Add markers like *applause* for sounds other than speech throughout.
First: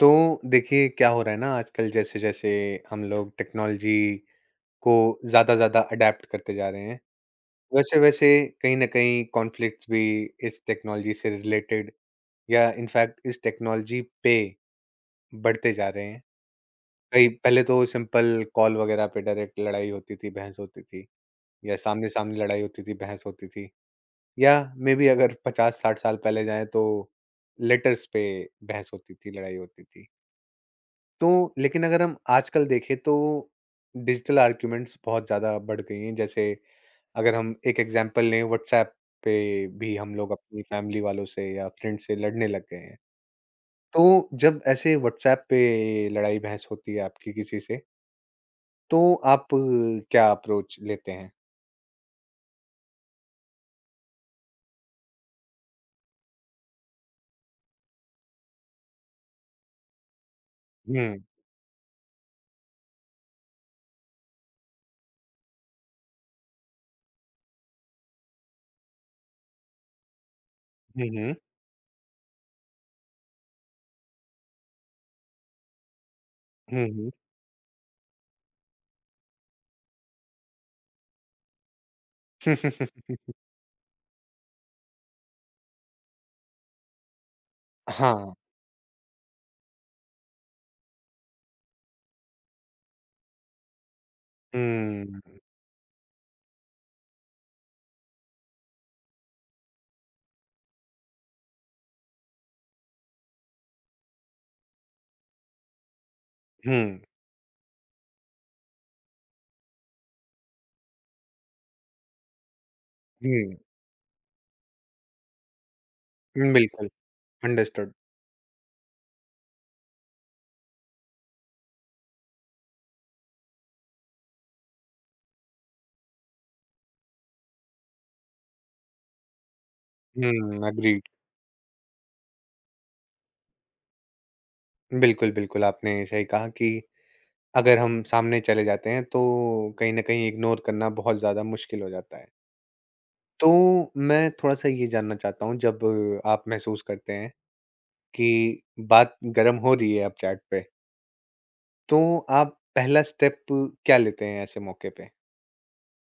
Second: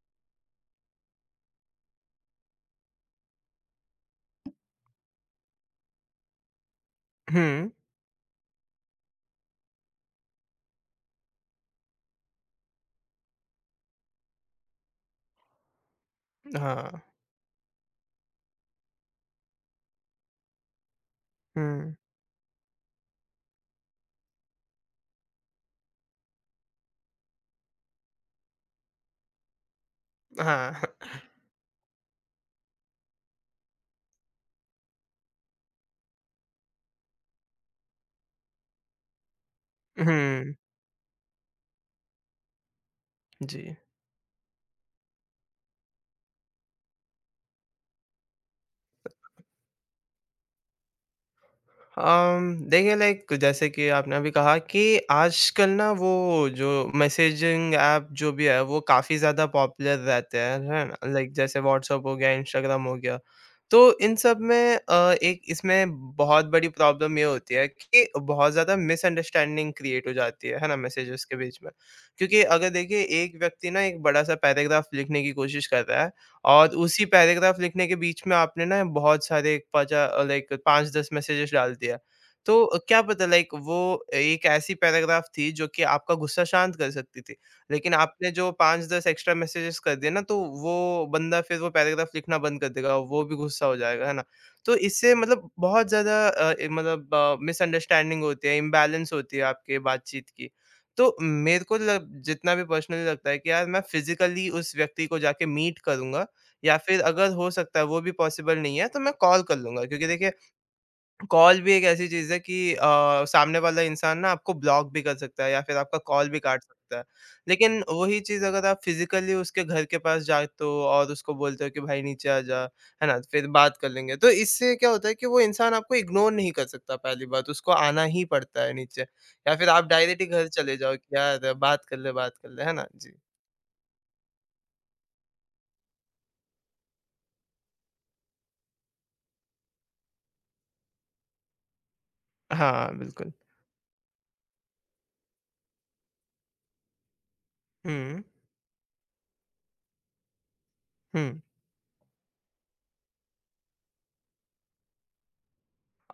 तो देखिए क्या हो रहा है ना आजकल जैसे-जैसे हम लोग टेक्नोलॉजी को ज़्यादा-ज़्यादा अडैप्ट करते जा रहे हैं, हुँ, वैसे-वैसे कहीं न कहीं कॉन्फ्लिक्ट्स भी इस टेक्नोलॉजी से रिलेटेड या इनफैक्ट इस टेक्नोलॉजी पे बढ़ते जा रहे हैं। हाँ। कई पहले तो सिंपल कॉल वगैरह पे डायरेक्ट लड़ाई होती थी, बहस होती थी या हुँ, सामने-सामने लड़ाई होती थी, बहस होती थी या मे बी अगर 50-60 साल पहले जाएँ तो लेटर्स पे बहस होती थी, लड़ाई होती थी। हाँ। *laughs* तो लेकिन अगर हम आजकल देखें तो डिजिटल आर्ग्यूमेंट्स बहुत ज़्यादा बढ़ गई हैं। जैसे अगर हम एक एग्जांपल लें व्हाट्सएप पे भी हम लोग हुँ, अपनी फैमिली वालों से या फ्रेंड से लड़ने लग गए हैं। जी। तो जब ऐसे व्हाट्सएप पे लड़ाई-बहस होती है आपकी किसी से, तो आप क्या अप्रोच लेते हैं? देखिए लाइक जैसे कि आपने अभी कहा कि आजकल ना वो जो मैसेजिंग ऐप जो भी है वो काफ़ी ज़्यादा पॉपुलर रहते हैं, है ना? हुँ, लाइक जैसे व्हाट्सएप हो गया, इंस्टाग्राम हो गया। तो इन सब में एक इसमें बहुत बड़ी प्रॉब्लम ये होती है कि बहुत ज़्यादा मिसअंडरस्टैंडिंग क्रिएट हो जाती है ना? हुँ, मैसेजेस हुँ। के बीच में। क्योंकि अगर देखिए एक व्यक्ति ना एक बड़ा-सा पैराग्राफ लिखने की कोशिश कर रहा है और हुँ, उसी हुँ। पैराग्राफ लिखने के बीच में आपने ना बहुत सारे पचा लाइक 5-10 मैसेजेस डाल दिया। तो क्या *laughs* पता लाइक वो एक ऐसी पैराग्राफ थी जो कि आपका गुस्सा शांत कर सकती थी। लेकिन आपने हाँ। जो 5-10 एक्स्ट्रा मैसेजेस कर दिए ना तो वो बंदा फिर वो पैराग्राफ लिखना बंद कर देगा, वो भी गुस्सा हो जाएगा, है ना? तो इससे हुँ, मतलब बहुत ज़्यादा अ, ए मतलब मिसअंडरस्टैंडिंग होती है, इम्बैलेंस होती है आपके बातचीत की। तो मेरे को लग जितना भी पर्सनली लगता है कि यार मैं फिज़िकली उस व्यक्ति को जाके मीट करूँगा या हुँ, फिर अगर हो सकता है वो भी पॉसिबल नहीं है तो मैं कॉल कर लूँगा क्योंकि देखिए कॉल भी एक ऐसी चीज़ है कि हुँ। सामने वाला इंसान ना आपको ब्लॉक भी कर सकता है या फिर आपका कॉल भी काट बिल्कुल, सकता है। लेकिन अंडरस्टूड। वही चीज़ अगर आप फिज़िकली उसके घर के पास जाते हो और उसको बोलते हो कि भाई नीचे आ जा, है ना? फिर बात कर लेंगे। तो इससे क्या होता है कि वो इंसान आपको इग्नोर नहीं कर सकता पहली बात, उसको आना ही पड़ता है नीचे या फिर आप डायरेक्ट ही घर हुँ, चले जाओ एग्रीड। कि यार बात कर ले, है ना? जी। बिल्कुल, बिल्कुल, आपने सही कहा कि अगर हम सामने चले जाते हैं तो कहीं न कहीं इग्नोर करना बहुत ज़्यादा मुश्किल हो जाता है। हाँ, बिल्कुल। तो मैं थोड़ा-सा ये जानना चाहता हूँ जब आप महसूस करते हैं हुँ, कि बात गरम हो रही है अब चैट पे, हुँ। तो आप पहला स्टेप क्या लेते हैं ऐसे मौके पे?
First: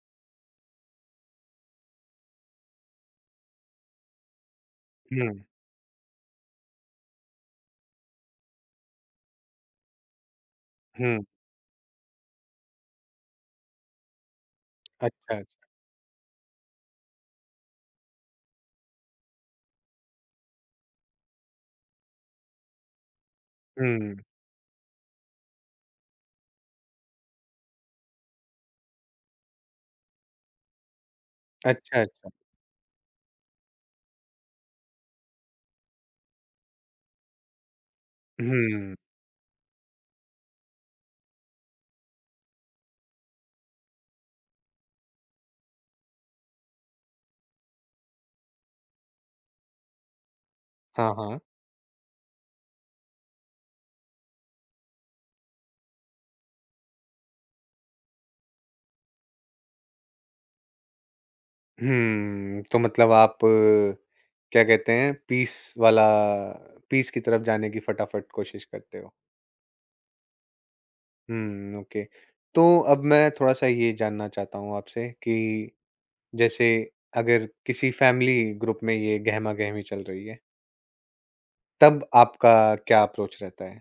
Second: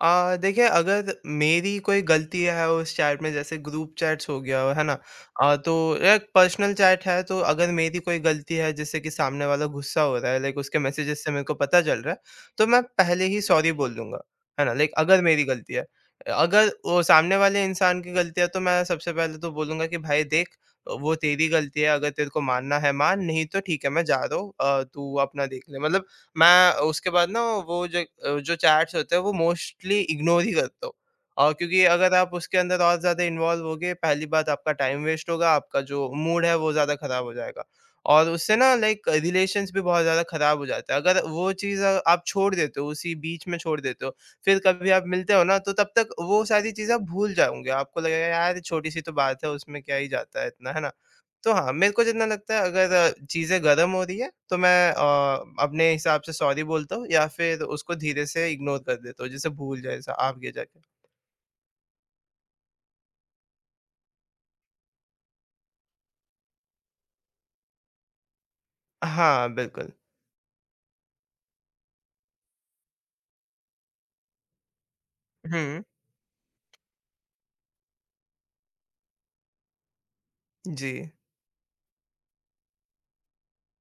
देखिए अगर मेरी कोई गलती है उस चैट में जैसे ग्रुप चैट्स हो गया है ना हुँ, तो एक पर्सनल चैट है तो अगर मेरी कोई गलती है जैसे कि सामने वाला गुस्सा हो रहा है लाइक उसके हुँ, मैसेजेस से मेरे को पता चल रहा है तो मैं पहले ही सॉरी बोल दूंगा, है ना? लाइक अगर अच्छा। मेरी गलती है। अगर वो सामने वाले इंसान की गलती है तो मैं सबसे पहले तो बोलूंगा कि भाई देख वो तेरी गलती है, अगर तेरे को मानना है मान, नहीं तो ठीक है मैं हुँ, जा रहा हूँ, तू अपना देख ले मतलब। मैं उसके बाद ना वो जो अ, जो चैट्स होते हैं वो मोस्टली इग्नोर ही करता हूँ। और क्योंकि अच्छा, अगर अच्छा। आप उसके अंदर और ज़्यादा इन्वॉल्व होगे, पहली बात आपका टाइम वेस्ट होगा, आपका जो मूड है वो ज़्यादा ख़राब हो जाएगा। और उससे ना हुँ, लाइक रिलेशंस भी बहुत ज़्यादा ख़राब हो जाता है। अगर वो चीज़ आप छोड़ देते हो, उसी बीच में छोड़ देते हो, फिर कभी आप मिलते हो ना तो तब तक वो सारी चीज़ें आप भूल जाओगे। आपको लगेगा यार छोटी-सी तो बात है, उसमें क्या ही जाता है इतना, है ना? हाँ, हाँ। तो हाँ, मेरे को जितना लगता है अगर चीज़ें गरम हो रही है, तो मैं अपने हिसाब से सॉरी बोलता हूँ या फिर उसको धीरे से इग्नोर कर देता हूँ, जिसे भूल जाए सा आगे जाके। हुँ, तो मतलब आप क्या कहते हैं वाला पीस की तरफ जाने की फटाफट कोशिश करते हो। हाँ, बिल्कुल। हुँ, ओके। तो अब मैं थोड़ा-सा ये जानना चाहता हूँ आपसे कि हुँ, जैसे अगर किसी फ़ैमिली ग्रुप में ये गहमा-गहमी चल रही है, जी। तब आपका क्या अप्रोच रहता है?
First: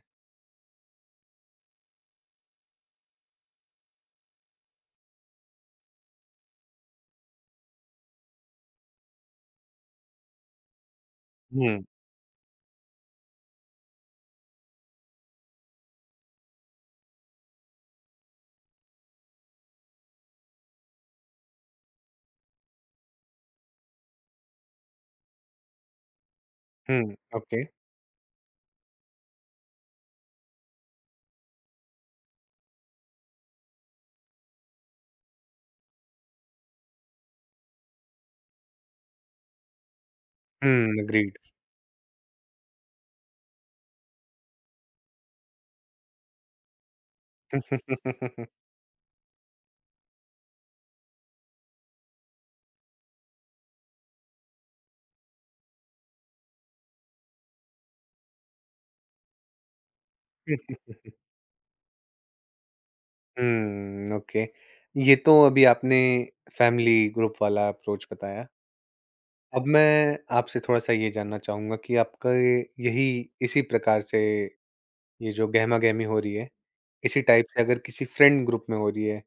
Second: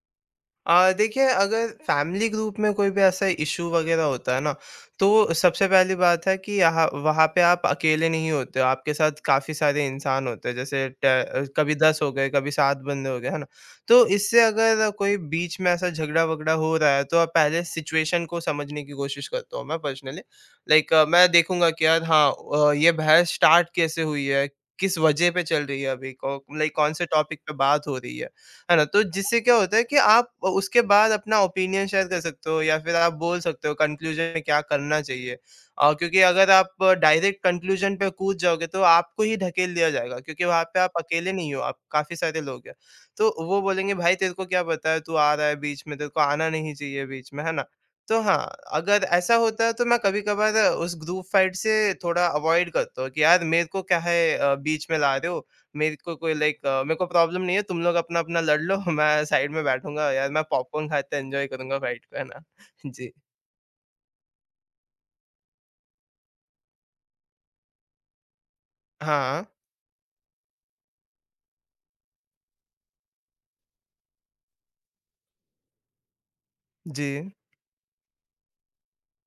देखिए अगर फैमिली ग्रुप में कोई भी ऐसा इशू वगैरह होता है ना, तो सबसे पहली बात है कि यहाँ वहाँ पे आप अकेले नहीं होते हो, आपके साथ काफ़ी सारे इंसान होते हैं, जैसे कभी हुँ, 10 हो गए, कभी 7 बंदे हो गए, है ना? तो इससे अगर कोई बीच में ऐसा झगड़ा-वगड़ा हो रहा है, तो आप पहले सिचुएशन को समझने की कोशिश करता हूँ मैं पर्सनली। लाइक मैं देखूँगा कि यार, हाँ, ये बहस स्टार्ट कैसे हुई है? किस वजह पे चल रही है अभी? कौ लाइक कौन से हुँ, टॉपिक पे ओके। बात हो रही है? है ना? तो जिससे क्या होता है कि आप उसके बाद अपना ओपिनियन शेयर कर सकते हो या फिर आप बोल सकते हो कंक्लूजन में क्या करना चाहिए। क्योंकि अगर आप डायरेक्ट कंक्लूजन पे कूद जाओगे तो आपको ही ढकेल दिया जाएगा क्योंकि वहाँ पे आप हुँ, अकेले एग्रीड। नहीं हो, आप काफ़ी सारे लोग हैं। तो वो बोलेंगे भाई तेरे को क्या पता है, तू आ रहा है बीच में, तेरे को आना नहीं चाहिए बीच में, है ना? तो हाँ, हुँ, अगर ऐसा होता है तो मैं कभी-कभार उस ग्रुप फाइट से थोड़ा अवॉइड करता हूँ कि यार मेरे को क्या है, बीच में ला रहे हो, मेरे को कोई लाइक मेरे को प्रॉब्लम नहीं है, तुम लोग अपना-अपना लड़ लो, *laughs* मैं साइड में बैठूँगा यार, मैं पॉपकॉर्न खाते *laughs* एन्जॉय करूँगा फाइट को, है ना? *laughs* जी। ओके। ये तो अभी आपने फ़ैमिली ग्रुप वाला अप्रोच बताया। हाँ, अब मैं आपसे थोड़ा-सा ये जानना चाहूँगा कि आपका ये यही इसी प्रकार से ये जो गहमा-गहमी हो रही है जी। इसी टाइप से अगर किसी फ्रेंड ग्रुप में हो रही है,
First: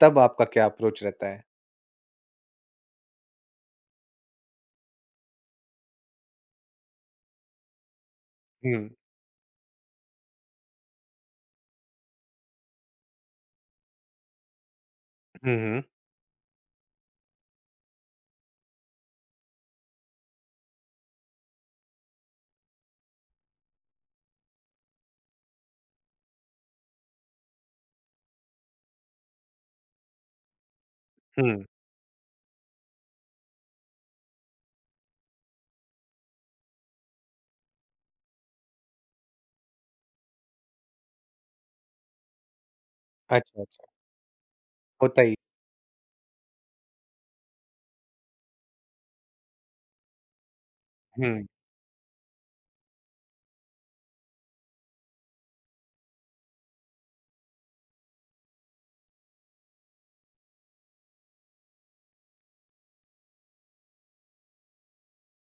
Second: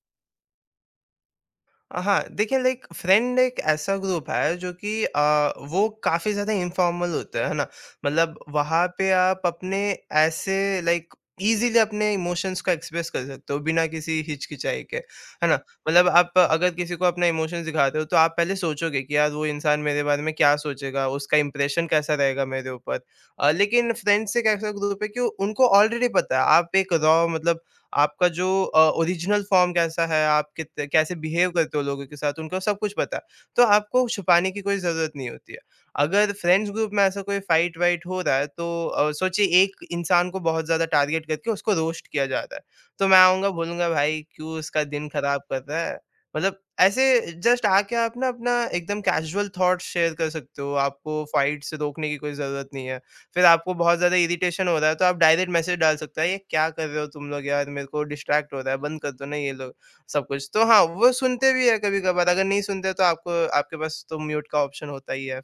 तब आपका क्या अप्रोच रहता है? हाँ, देखिए लाइक फ्रेंड एक ऐसा ग्रुप है जो कि वो काफ़ी ज़्यादा इन्फॉर्मल होता है ना? मतलब वहाँ हुँ, पे आप अपने ऐसे लाइक ईज़िली अपने इमोशंस को एक्सप्रेस कर सकते हो बिना किसी हिचकिचाई के, है हुँ, ना? हुँ, मतलब आप अगर किसी को अपना इमोशंस दिखाते हो तो आप पहले सोचोगे कि यार वो इंसान मेरे बारे में क्या सोचेगा, उसका इंप्रेशन कैसा रहेगा मेरे ऊपर। लेकिन फ्रेंड्स एक ऐसा ग्रुप है कि उनको ऑलरेडी पता है आप एक रॉ, मतलब आपका जो ओरिजिनल फॉर्म कैसा है, आप कित कैसे बिहेव हुँ। करते हो लोगों के साथ, उनको सब कुछ पता है। तो आपको छुपाने की कोई ज़रूरत नहीं होती है। अगर फ्रेंड्स ग्रुप में ऐसा कोई फाइट-वाइट हो रहा है तो सोचिए एक इंसान को बहुत ज़्यादा टारगेट करके उसको रोस्ट किया जा रहा है। तो मैं आऊँगा, अच्छा, अच्छा, बोलूँगा भाई क्यों उसका दिन होता ही खराब कर रहा है? मतलब ऐसे जस्ट आके आप ना अपना एकदम कैज़ुअल थॉट्स शेयर कर सकते हो, आपको हुँ। फाइट से रोकने की कोई ज़रूरत नहीं है। फिर आपको बहुत ज़्यादा इरिटेशन हो रहा है तो आप डायरेक्ट मैसेज डाल सकते हो, ये क्या कर रहे हो तुम लोग यार, मेरे को डिस्ट्रैक्ट हो रहा है, बंद कर दो ना ये लोग सब कुछ। तो हाँ, वो सुनते भी है कभी कभार। अगर नहीं सुनते तो आपको, आपके पास तो म्यूट का ऑप्शन होता ही है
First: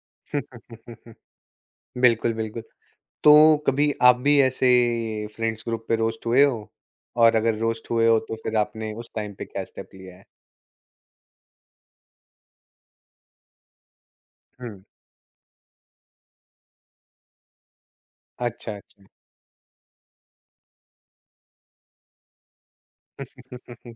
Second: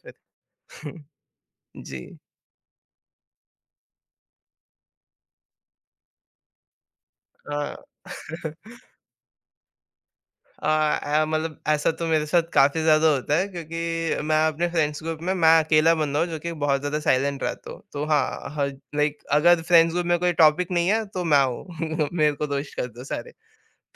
फिर। *laughs* *laughs* जी। बिल्कुल, बिल्कुल। तो कभी आप भी ऐसे फ्रेंड्स ग्रुप पे रोस्ट हुए हो? और अगर हाँ। रोस्ट हुए हो तो फिर *laughs* आपने उस टाइम पे क्या स्टेप लिया है? आ, आ, मतलब ऐसा तो मेरे साथ काफी ज्यादा होता है क्योंकि मैं अपने हुँ, फ्रेंड्स ग्रुप में मैं अकेला बंदा हूँ जो कि बहुत ज्यादा साइलेंट रहता हूँ, तो हाँ। अच्छा, अच्छा। लाइक अगर फ्रेंड्स ग्रुप में कोई टॉपिक नहीं है तो मैं हूँ। *laughs* मेरे को दोष कर दो सारे।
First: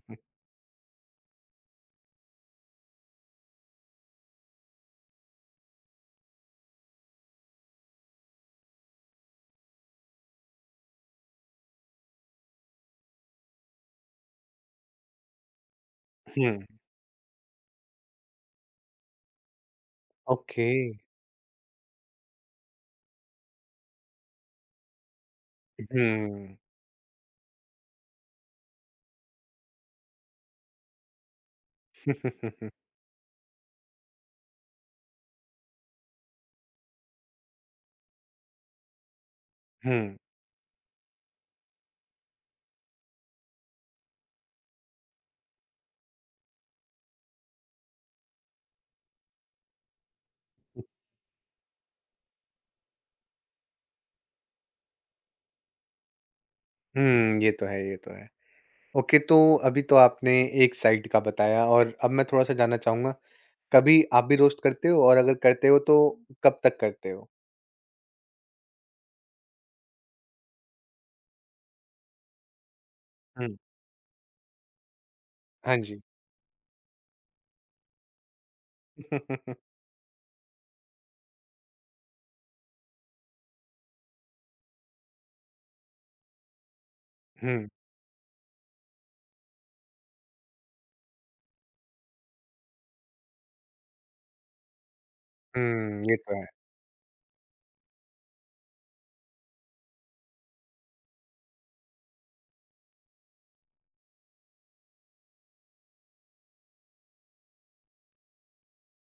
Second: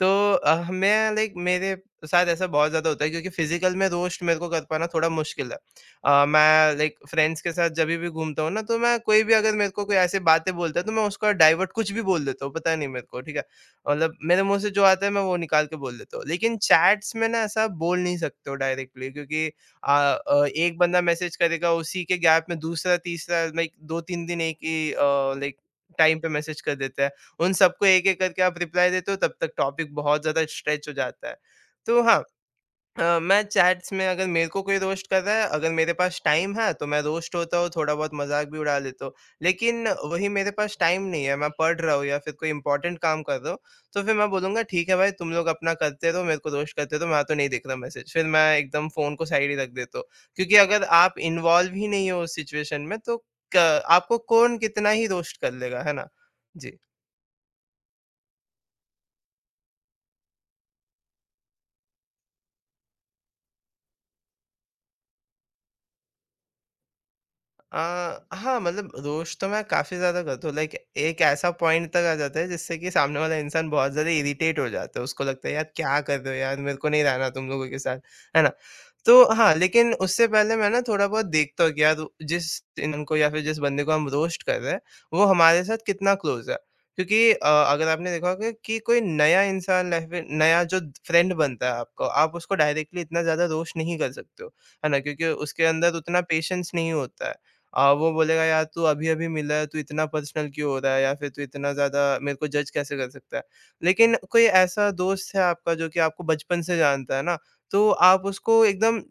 तो मैं लाइक मेरे साथ ऐसा बहुत ज़्यादा होता है क्योंकि फिज़िकल में रोस्ट मेरे को कर पाना थोड़ा मुश्किल है। मैं लाइक फ्रेंड्स के साथ जभी भी घूमता हूँ ना तो मैं कोई भी, अगर मेरे को कोई ऐसी बातें बोलता है तो मैं उसका डाइवर्ट कुछ भी बोल देता हूँ, पता नहीं मेरे को, ठीक है? मतलब मेरे मुँह से जो आता है मैं वो निकाल के बोल देता हूँ। हुँ, लेकिन चैट्स में ना ऐसा बोल नहीं सकते हो डायरेक्टली क्योंकि ओके। एक बंदा मैसेज करेगा, उसी के गैप में दूसरा, तीसरा लाइक 2-3 दिन एक ही लाइक टाइम पे हुँ। मैसेज कर देता है। उन सबको एक-एक करके आप रिप्लाई देते हो तब तक टॉपिक बहुत ज़्यादा स्ट्रेच हो जाता है। तो हाँ, मैं चैट्स में अगर मेरे को कोई रोस्ट कर रहा है, अगर मेरे पास टाइम है तो मैं रोस्ट होता हूँ, थोड़ा बहुत मज़ाक भी उड़ा लेता हूँ। लेकिन हुँ, वही मेरे पास टाइम नहीं है, मैं पढ़ रहा हूँ या फिर कोई इम्पोर्टेंट काम कर रहा हूँ, तो फिर मैं बोलूँगा ठीक है भाई, तुम लोग अपना करते रहो, मेरे को रोस्ट करते रहो, मैं तो नहीं देख रहा मैसेज। फिर मैं एकदम फ़ोन को साइड ही रख देता हूँ। क्योंकि अगर आप इन्वॉल्व ही नहीं हो उस सिचुएशन में तो क आपको कौन कितना ही रोस्ट कर लेगा, है ना? जी। हुँ, *laughs* ये तो है, ये तो है। ओके, तो अभी तो आपने एक साइड का बताया और अब मैं थोड़ा-सा जानना चाहूँगा कभी आप भी रोस्ट करते हो? और अगर करते हो तो कब तक करते हो? अ, हाँ, मतलब रोष तो मैं काफ़ी ज़्यादा करता हूँ, लाइक एक ऐसा पॉइंट तक आ जाता है जिससे कि सामने वाला हुँ। इंसान बहुत ज़्यादा इरिटेट हो जाता है, उसको लगता है यार हाँ क्या जी। कर रहे हो यार, मेरे को नहीं रहना तुम लोगों के साथ, है ना? तो हाँ, *laughs* लेकिन उससे पहले मैं ना थोड़ा बहुत देखता हूँ कि यार जिस इंसान को या फिर जिस बंदे को हम रोस्ट कर रहे हैं, वो हमारे साथ कितना क्लोज़ है। क्योंकि हुँ, अगर आपने देखा होगा कि कोई नया इंसान, लाइफ़ में नया जो फ्रेंड बनता है आपको, आप उसको डायरेक्टली इतना ज़्यादा रोस्ट नहीं कर सकते हो, है ना? क्योंकि उसके अंदर हुँ, ये उतना तो है। पेशेंस नहीं होता है। वो बोलेगा यार तू अभी-अभी मिला है, तू इतना पर्सनल क्यों हो रहा है या फिर तू इतना ज़्यादा मेरे को जज कैसे कर सकता है? लेकिन कोई ऐसा दोस्त है आपका जो कि आपको बचपन से जानता है ना, तो आप उसको एकदम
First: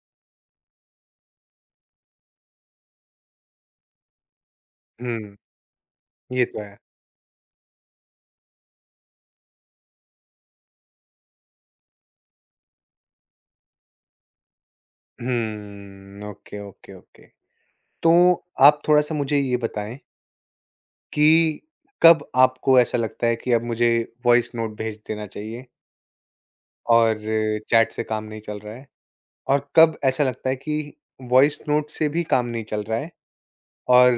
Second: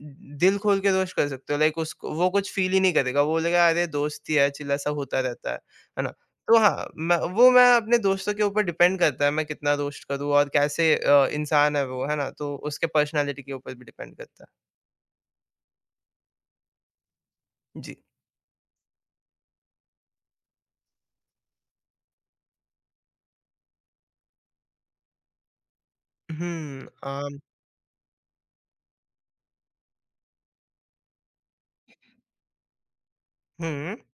दिल खोल के रोस्ट कर सकते हो। लाइक उसको वो कुछ फ़ील ही नहीं करेगा, वो बोलेगा अरे दोस्ती है, चिल ऐसा होता हुँ, रहता है। है ना? ये तो तो है। हाँ, मैं अपने दोस्तों के ऊपर डिपेंड करता है मैं कितना रोस्ट करूँ और कैसे इंसान है वो, है ना? तो उसके पर्सनैलिटी के ऊपर भी डिपेंड करता है। हुँ, ओके, ओके, ओके। जी। तो आप थोड़ा-सा मुझे ये बताएँ कि कब आपको ऐसा लगता है कि अब मुझे वॉइस नोट भेज देना चाहिए हुँ, और चैट से काम नहीं चल रहा है? और कब ऐसा लगता है कि वॉइस नोट से भी काम नहीं चल रहा है हुँ। और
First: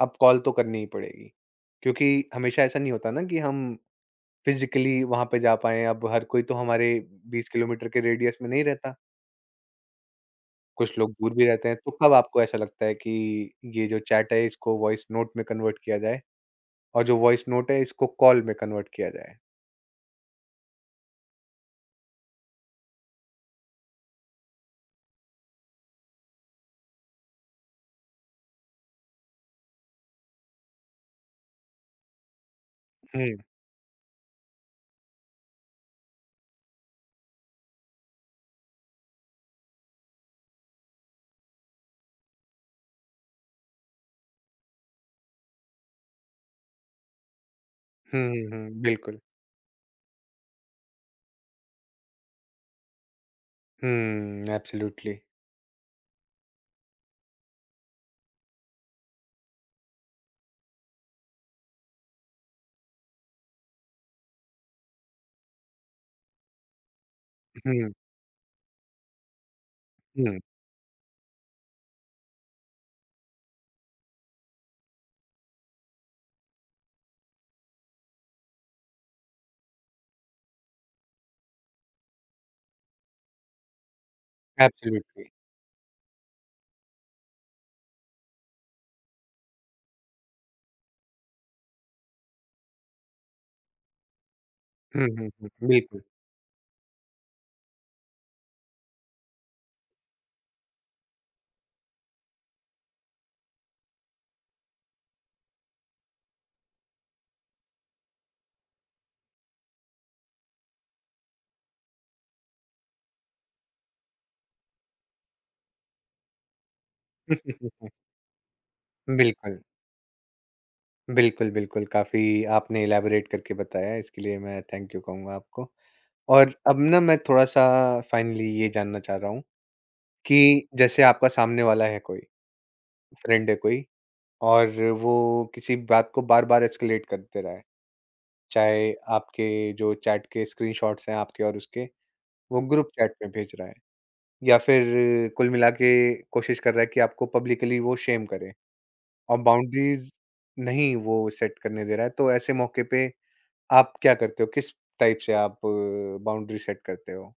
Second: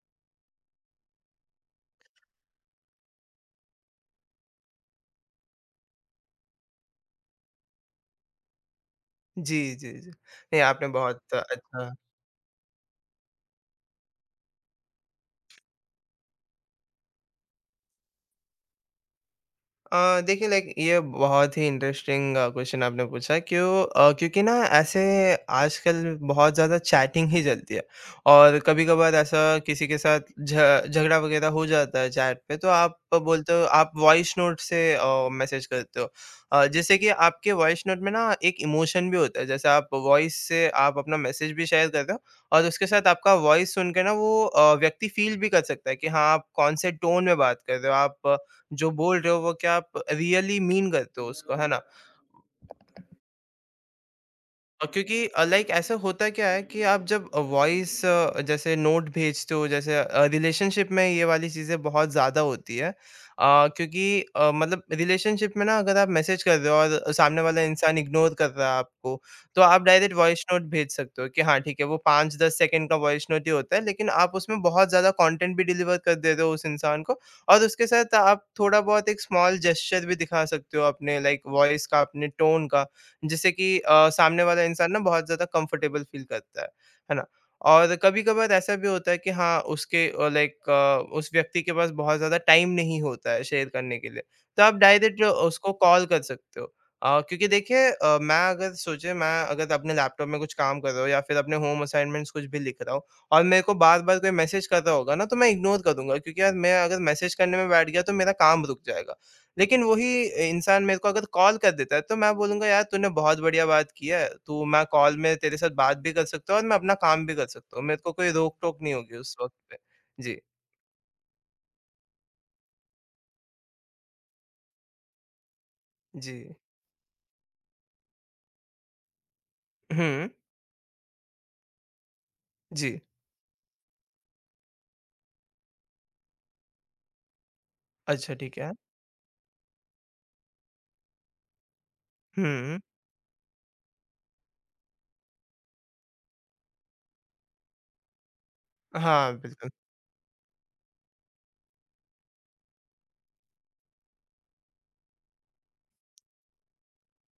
अब कॉल तो करनी ही पड़ेगी? क्योंकि हमेशा ऐसा नहीं होता ना कि हम फिज़िकली वहाँ पे जा पाएँ, अब हर कोई तो हमारे 20 किलोमीटर के रेडियस में नहीं रहता, जी, जी, जी। नहीं, आपने कुछ लोग दूर बहुत भी रहते हैं, तो अच्छा, कब आपको ऐसा लगता है कि ये जो चैट है इसको वॉइस नोट में कन्वर्ट किया जाए और जो वॉइस नोट है इसको कॉल में कन्वर्ट किया जाए? देखिए लाइक ये बहुत ही इंटरेस्टिंग क्वेश्चन आपने पूछा क्योंकि ना ऐसे आजकल बहुत ज़्यादा चैटिंग ही चलती है और कभी-कभार ऐसा किसी के साथ झ झगड़ा वगैरह हो जाता है चैट पे तो आप हुँ। बोलते हो आप वॉइस नोट से मैसेज करते हो। जैसे कि आपके वॉइस नोट में ना एक इमोशन भी होता है जैसे आप वॉइस से आप अपना मैसेज भी शेयर करते हो और उसके साथ आपका वॉइस सुन के ना वो व्यक्ति फ़ील भी कर सकता है कि हाँ, आप कौन से टोन में बात कर रहे हो, हुँ, आप हुँ, हुँ, जो बोल बिल्कुल। रहे हो वो क्या आप रियली मीन करते हो उसको, है ना? हुँ, एब्सोल्युटली। क्योंकि लाइक ऐसा होता क्या है कि आप जब वॉइस जैसे नोट भेजते हो जैसे रिलेशनशिप में ये वाली चीज़ें बहुत ज़्यादा होती है क्योंकि मतलब रिलेशनशिप में ना अगर आप मैसेज कर रहे हो और सामने वाला हुँ, इंसान इग्नोर कर रहा है आपको तो आप डायरेक्ट हुँ, वॉइस नोट भेज सकते हो कि हाँ ठीक है वो 5-10 सेकेंड का वॉइस नोट ही होता है लेकिन आप उसमें बहुत ज़्यादा कंटेंट भी डिलीवर कर दे रहे हो उस इंसान को और उसके साथ आप थोड़ा बहुत एक स्मॉल जेस्चर भी दिखा सकते हो अपने लाइक वॉइस का अपने टोन का जिससे कि सामने वाला इंसान ना बहुत एब्सोल्युटली। ज़्यादा कंफर्टेबल फ़ील करता है ना? और कभी-कभार ऐसा भी होता है कि हाँ, उसके लाइक उस व्यक्ति के पास बहुत ज़्यादा टाइम नहीं होता है शेयर करने के लिए, तो आप हुँ, डायरेक्ट हुँ, हुँ, उसको बिल्कुल। कॉल कर सकते हो। क्योंकि देखिए मैं अगर सोचिए मैं अगर अपने लैपटॉप में कुछ काम कर रहा हूँ या फिर अपने होम असाइनमेंट्स कुछ भी लिख रहा हूँ और मेरे को बार-बार कोई मैसेज कर रहा होगा ना, तो मैं इग्नोर कर दूँगा क्योंकि यार मैं अगर मैसेज करने में बैठ गया तो मेरा काम रुक जाएगा। लेकिन वही इंसान मेरे को अगर कॉल कर देता है, तो मैं बोलूँगा यार तूने बहुत बढ़िया बात की है। तू मैं कॉल में तेरे साथ बात भी कर सकता हूँ और मैं अपना काम भी कर सकता हूँ। मेरे *laughs* को कोई रोक-टोक नहीं होगी उस वक़्त बिल्कुल, पे। जी, बिल्कुल, बिल्कुल, काफ़ी आपने इलैबोरेट करके बताया, इसके लिए मैं थैंक यू कहूँगा आपको। जी। और अब ना मैं थोड़ा-सा फाइनली ये जानना चाह रहा हूँ हुँ, कि जैसे आपका सामने वाला है कोई, जी। फ्रेंड है कोई और वो किसी बात को बार-बार एस्केलेट कर दे रहा है। अच्छा ठीक है। चाहे आपके जो चैट के स्क्रीनशॉट्स हैं आपके और उसके, वो हुँ। ग्रुप चैट में भेज रहा है या फिर कुल मिला के कोशिश कर रहा है कि आपको पब्लिकली वो शेम करे हाँ, और बिल्कुल। बाउंड्रीज़ नहीं वो सेट करने दे रहा है, तो ऐसे मौके पे आप क्या करते हो? किस टाइप से आप बाउंड्री सेट करते हो?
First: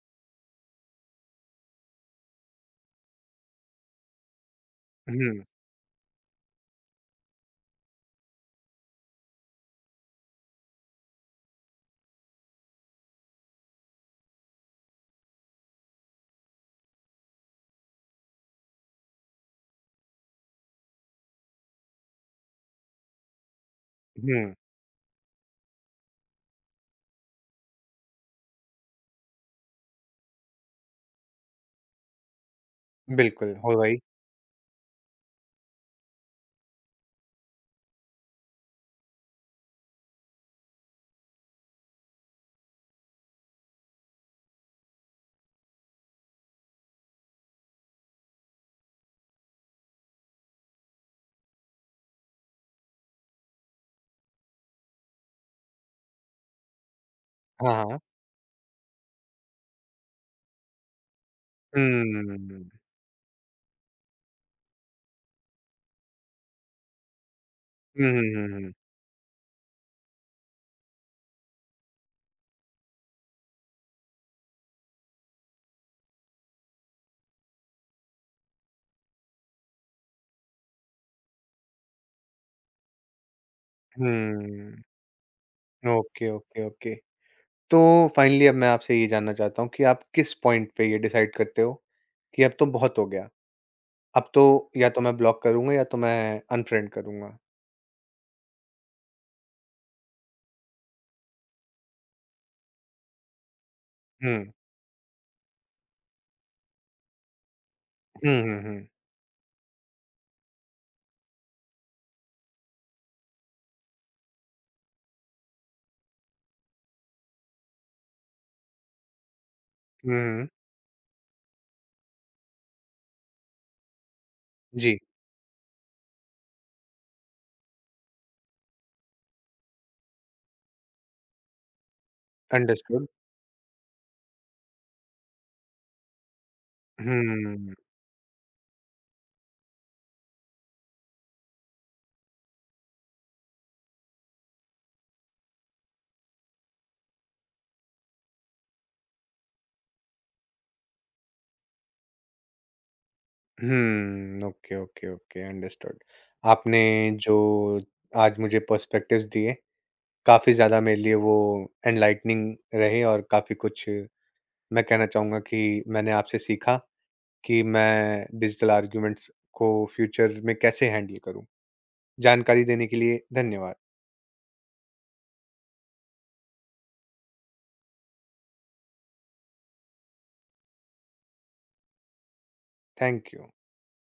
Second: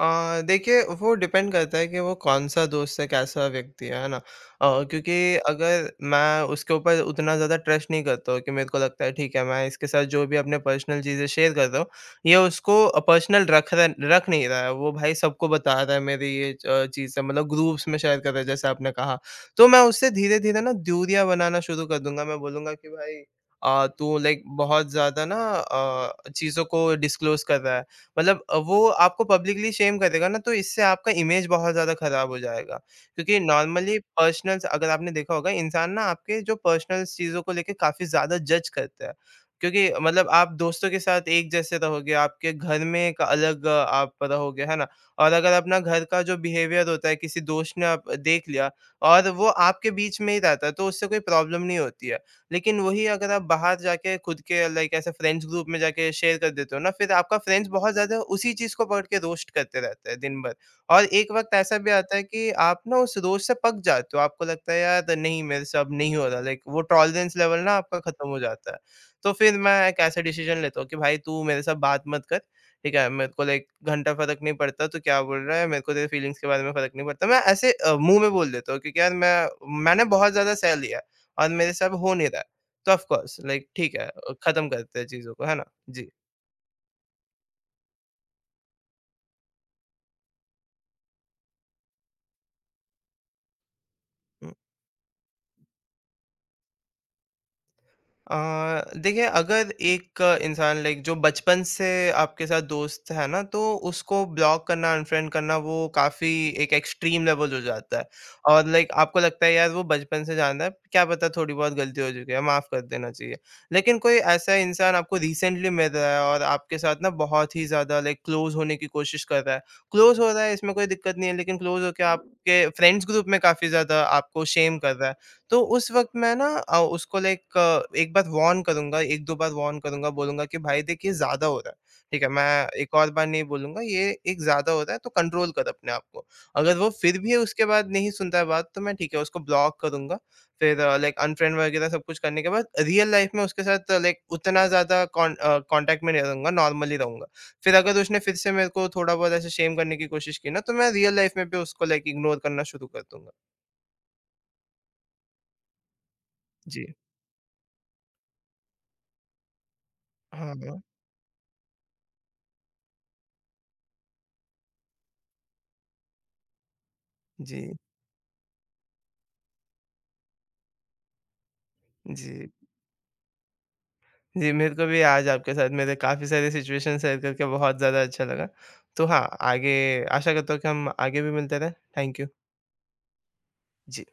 देखिए वो डिपेंड करता है कि वो कौन-सा दोस्त है, कैसा व्यक्ति है ना? क्योंकि हुँ, अगर मैं उसके ऊपर उतना ज़्यादा ट्रस्ट नहीं करता हूँ कि मेरे को लगता है ठीक है, मैं इसके साथ जो भी अपने पर्सनल चीज़ें शेयर कर रहा हूँ, ये उसको पर्सनल रख नहीं रहा है। वो भाई सबको बता रहा है मेरी ये चीज़ें मतलब ग्रुप्स में शेयर कर रहा है जैसे आपने कहा। तो मैं उससे धीरे-धीरे ना दूरियाँ बनाना शुरू कर दूँगा। मैं बोलूँगा कि भाई तू हुँ, लाइक बहुत ज़्यादा ना चीज़ों को डिस्क्लोज़ कर रहा है। मतलब वो आपको पब्लिकली शेम करेगा ना तो इससे आपका इमेज बहुत ज़्यादा ख़राब हो जाएगा। क्योंकि बिल्कुल, हो गई। नॉर्मली पर्सनल्स अगर आपने देखा होगा इंसान ना आपके जो पर्सनल चीज़ों को लेके काफ़ी ज़्यादा जज करता है। क्योंकि मतलब आप दोस्तों के साथ एक जैसे रहोगे, आपके घर में एक अलग आप रहोगे, है ना? और अगर अपना घर का जो बिहेवियर होता है किसी दोस्त ने आप देख लिया और वो आपके बीच में ही रहता है तो उससे कोई प्रॉब्लम नहीं होती है। लेकिन वही अगर आप बाहर जाके खुद के लाइक ऐसे फ्रेंड्स ग्रुप में जाके शेयर कर देते हो ना फिर आपका फ्रेंड्स हाँ, बहुत हाँ। ज़्यादा उसी चीज़ को पकड़ के रोस्ट करते रहते हैं दिन भर। और एक वक़्त ऐसा हुँ, भी आता है हुँ, हुँ, कि हुँ। आप ना उस रोस्ट से पक जाते हो, आपको लगता है यार नहीं मेरे से अब नहीं हो रहा लाइक वो टॉलरेंस लेवल ना आपका हुँ, हुँ, खत्म हो हुँ, जाता हुँ। है। तो फिर मैं एक ऐसा डिसीजन लेता हूँ कि भाई तू मेरे साथ बात मत कर, ठीक है? मेरे को लाइक घंटा फ़र्क नहीं पड़ता तू क्या बोल रहा है, मेरे को तेरे फीलिंग्स के बारे में फ़र्क नहीं पड़ता। मैं ऐसे मुँह में बोल देता हूँ क्योंकि यार मैंने बहुत ज़्यादा सह लिया है। और मेरे से अब हो नहीं रहा है, तो ऑफ़ कोर्स लाइक ठीक है, ख़त्म हुँ। करते हैं चीज़ों को, है ना? जी। Okay, okay, okay. तो फाइनली अब मैं आपसे ये जानना चाहता हूँ कि आप किस पॉइंट पे ये डिसाइड करते हो कि अब तो बहुत हो गया, अब हुँ। तो या तो मैं ब्लॉक करूँगा या तो मैं अनफ्रेंड करूँगा? अ, देखिए अगर एक इंसान लाइक जो बचपन से आपके साथ दोस्त है ना तो उसको हुँ। ब्लॉक करना अनफ्रेंड करना वो काफी एक एक्सट्रीम लेवल हो जाता है हुँ, हुँ, और हुँ। लाइक आपको लगता है यार वो बचपन से जानता है क्या पता थोड़ी बहुत गलती हो चुकी है माफ कर देना चाहिए लेकिन कोई ऐसा इंसान आपको रिसेंटली मिल रहा है और आपके साथ ना बहुत ही ज्यादा लाइक क्लोज होने की कोशिश कर रहा है हुँ, क्लोज हो रहा हुँ। है इसमें कोई दिक्कत नहीं है लेकिन क्लोज होकर आपके फ्रेंड्स ग्रुप में काफी ज्यादा आपको शेम कर जी, रहा है तो उस वक़्त मैं ना उसको लाइक एक बार वार्न करूँगा, 1-2 बार वार्न करूँगा, बोलूँगा कि भाई देख ये ज़्यादा हो रहा है, ठीक है? मैं एक अंडरस्टूड। और बार नहीं बोलूँगा, ये एक ज़्यादा हो रहा है तो कंट्रोल कर अपने आप को। अगर वो फिर भी उसके हुँ। बाद नहीं सुनता है बात तो मैं ठीक है उसको ब्लॉक करूँगा, फिर लाइक अनफ्रेंड वगैरह सब कुछ करने के बाद रियल लाइफ़ में उसके साथ लाइक उतना ज़्यादा कॉन्टैक्ट में नहीं रहूँगा, नॉर्मली रहूँगा। फिर अगर उसने फिर से मेरे को थोड़ा बहुत ऐसे शेम करने की कोशिश की ना तो मैं रियल लाइफ़ में भी उसको लाइक इग्नोर करना शुरू कर दूँगा। हुँ। Okay, okay, okay, understood. आपने जी। जो आज मुझे पर्सपेक्टिव्स दिए, हाँ, काफ़ी हाँ। ज़्यादा मेरे लिए वो एनलाइटनिंग रहे और काफ़ी कुछ मैं कहना चाहूँगा कि मैंने आपसे सीखा। कि जी। मैं डिजिटल आर्ग्यूमेंट्स को फ्यूचर में कैसे हैंडल करूं जी। जानकारी देने के लिए धन्यवाद जी, मेरे को भी आज आपके साथ मेरे काफ़ी सारे सिचुएशन शेयर करके बहुत ज़्यादा अच्छा लगा। तो हाँ, आगे आशा करता हूँ कि हम आगे भी मिलते रहें। Thank you. Thank you ji.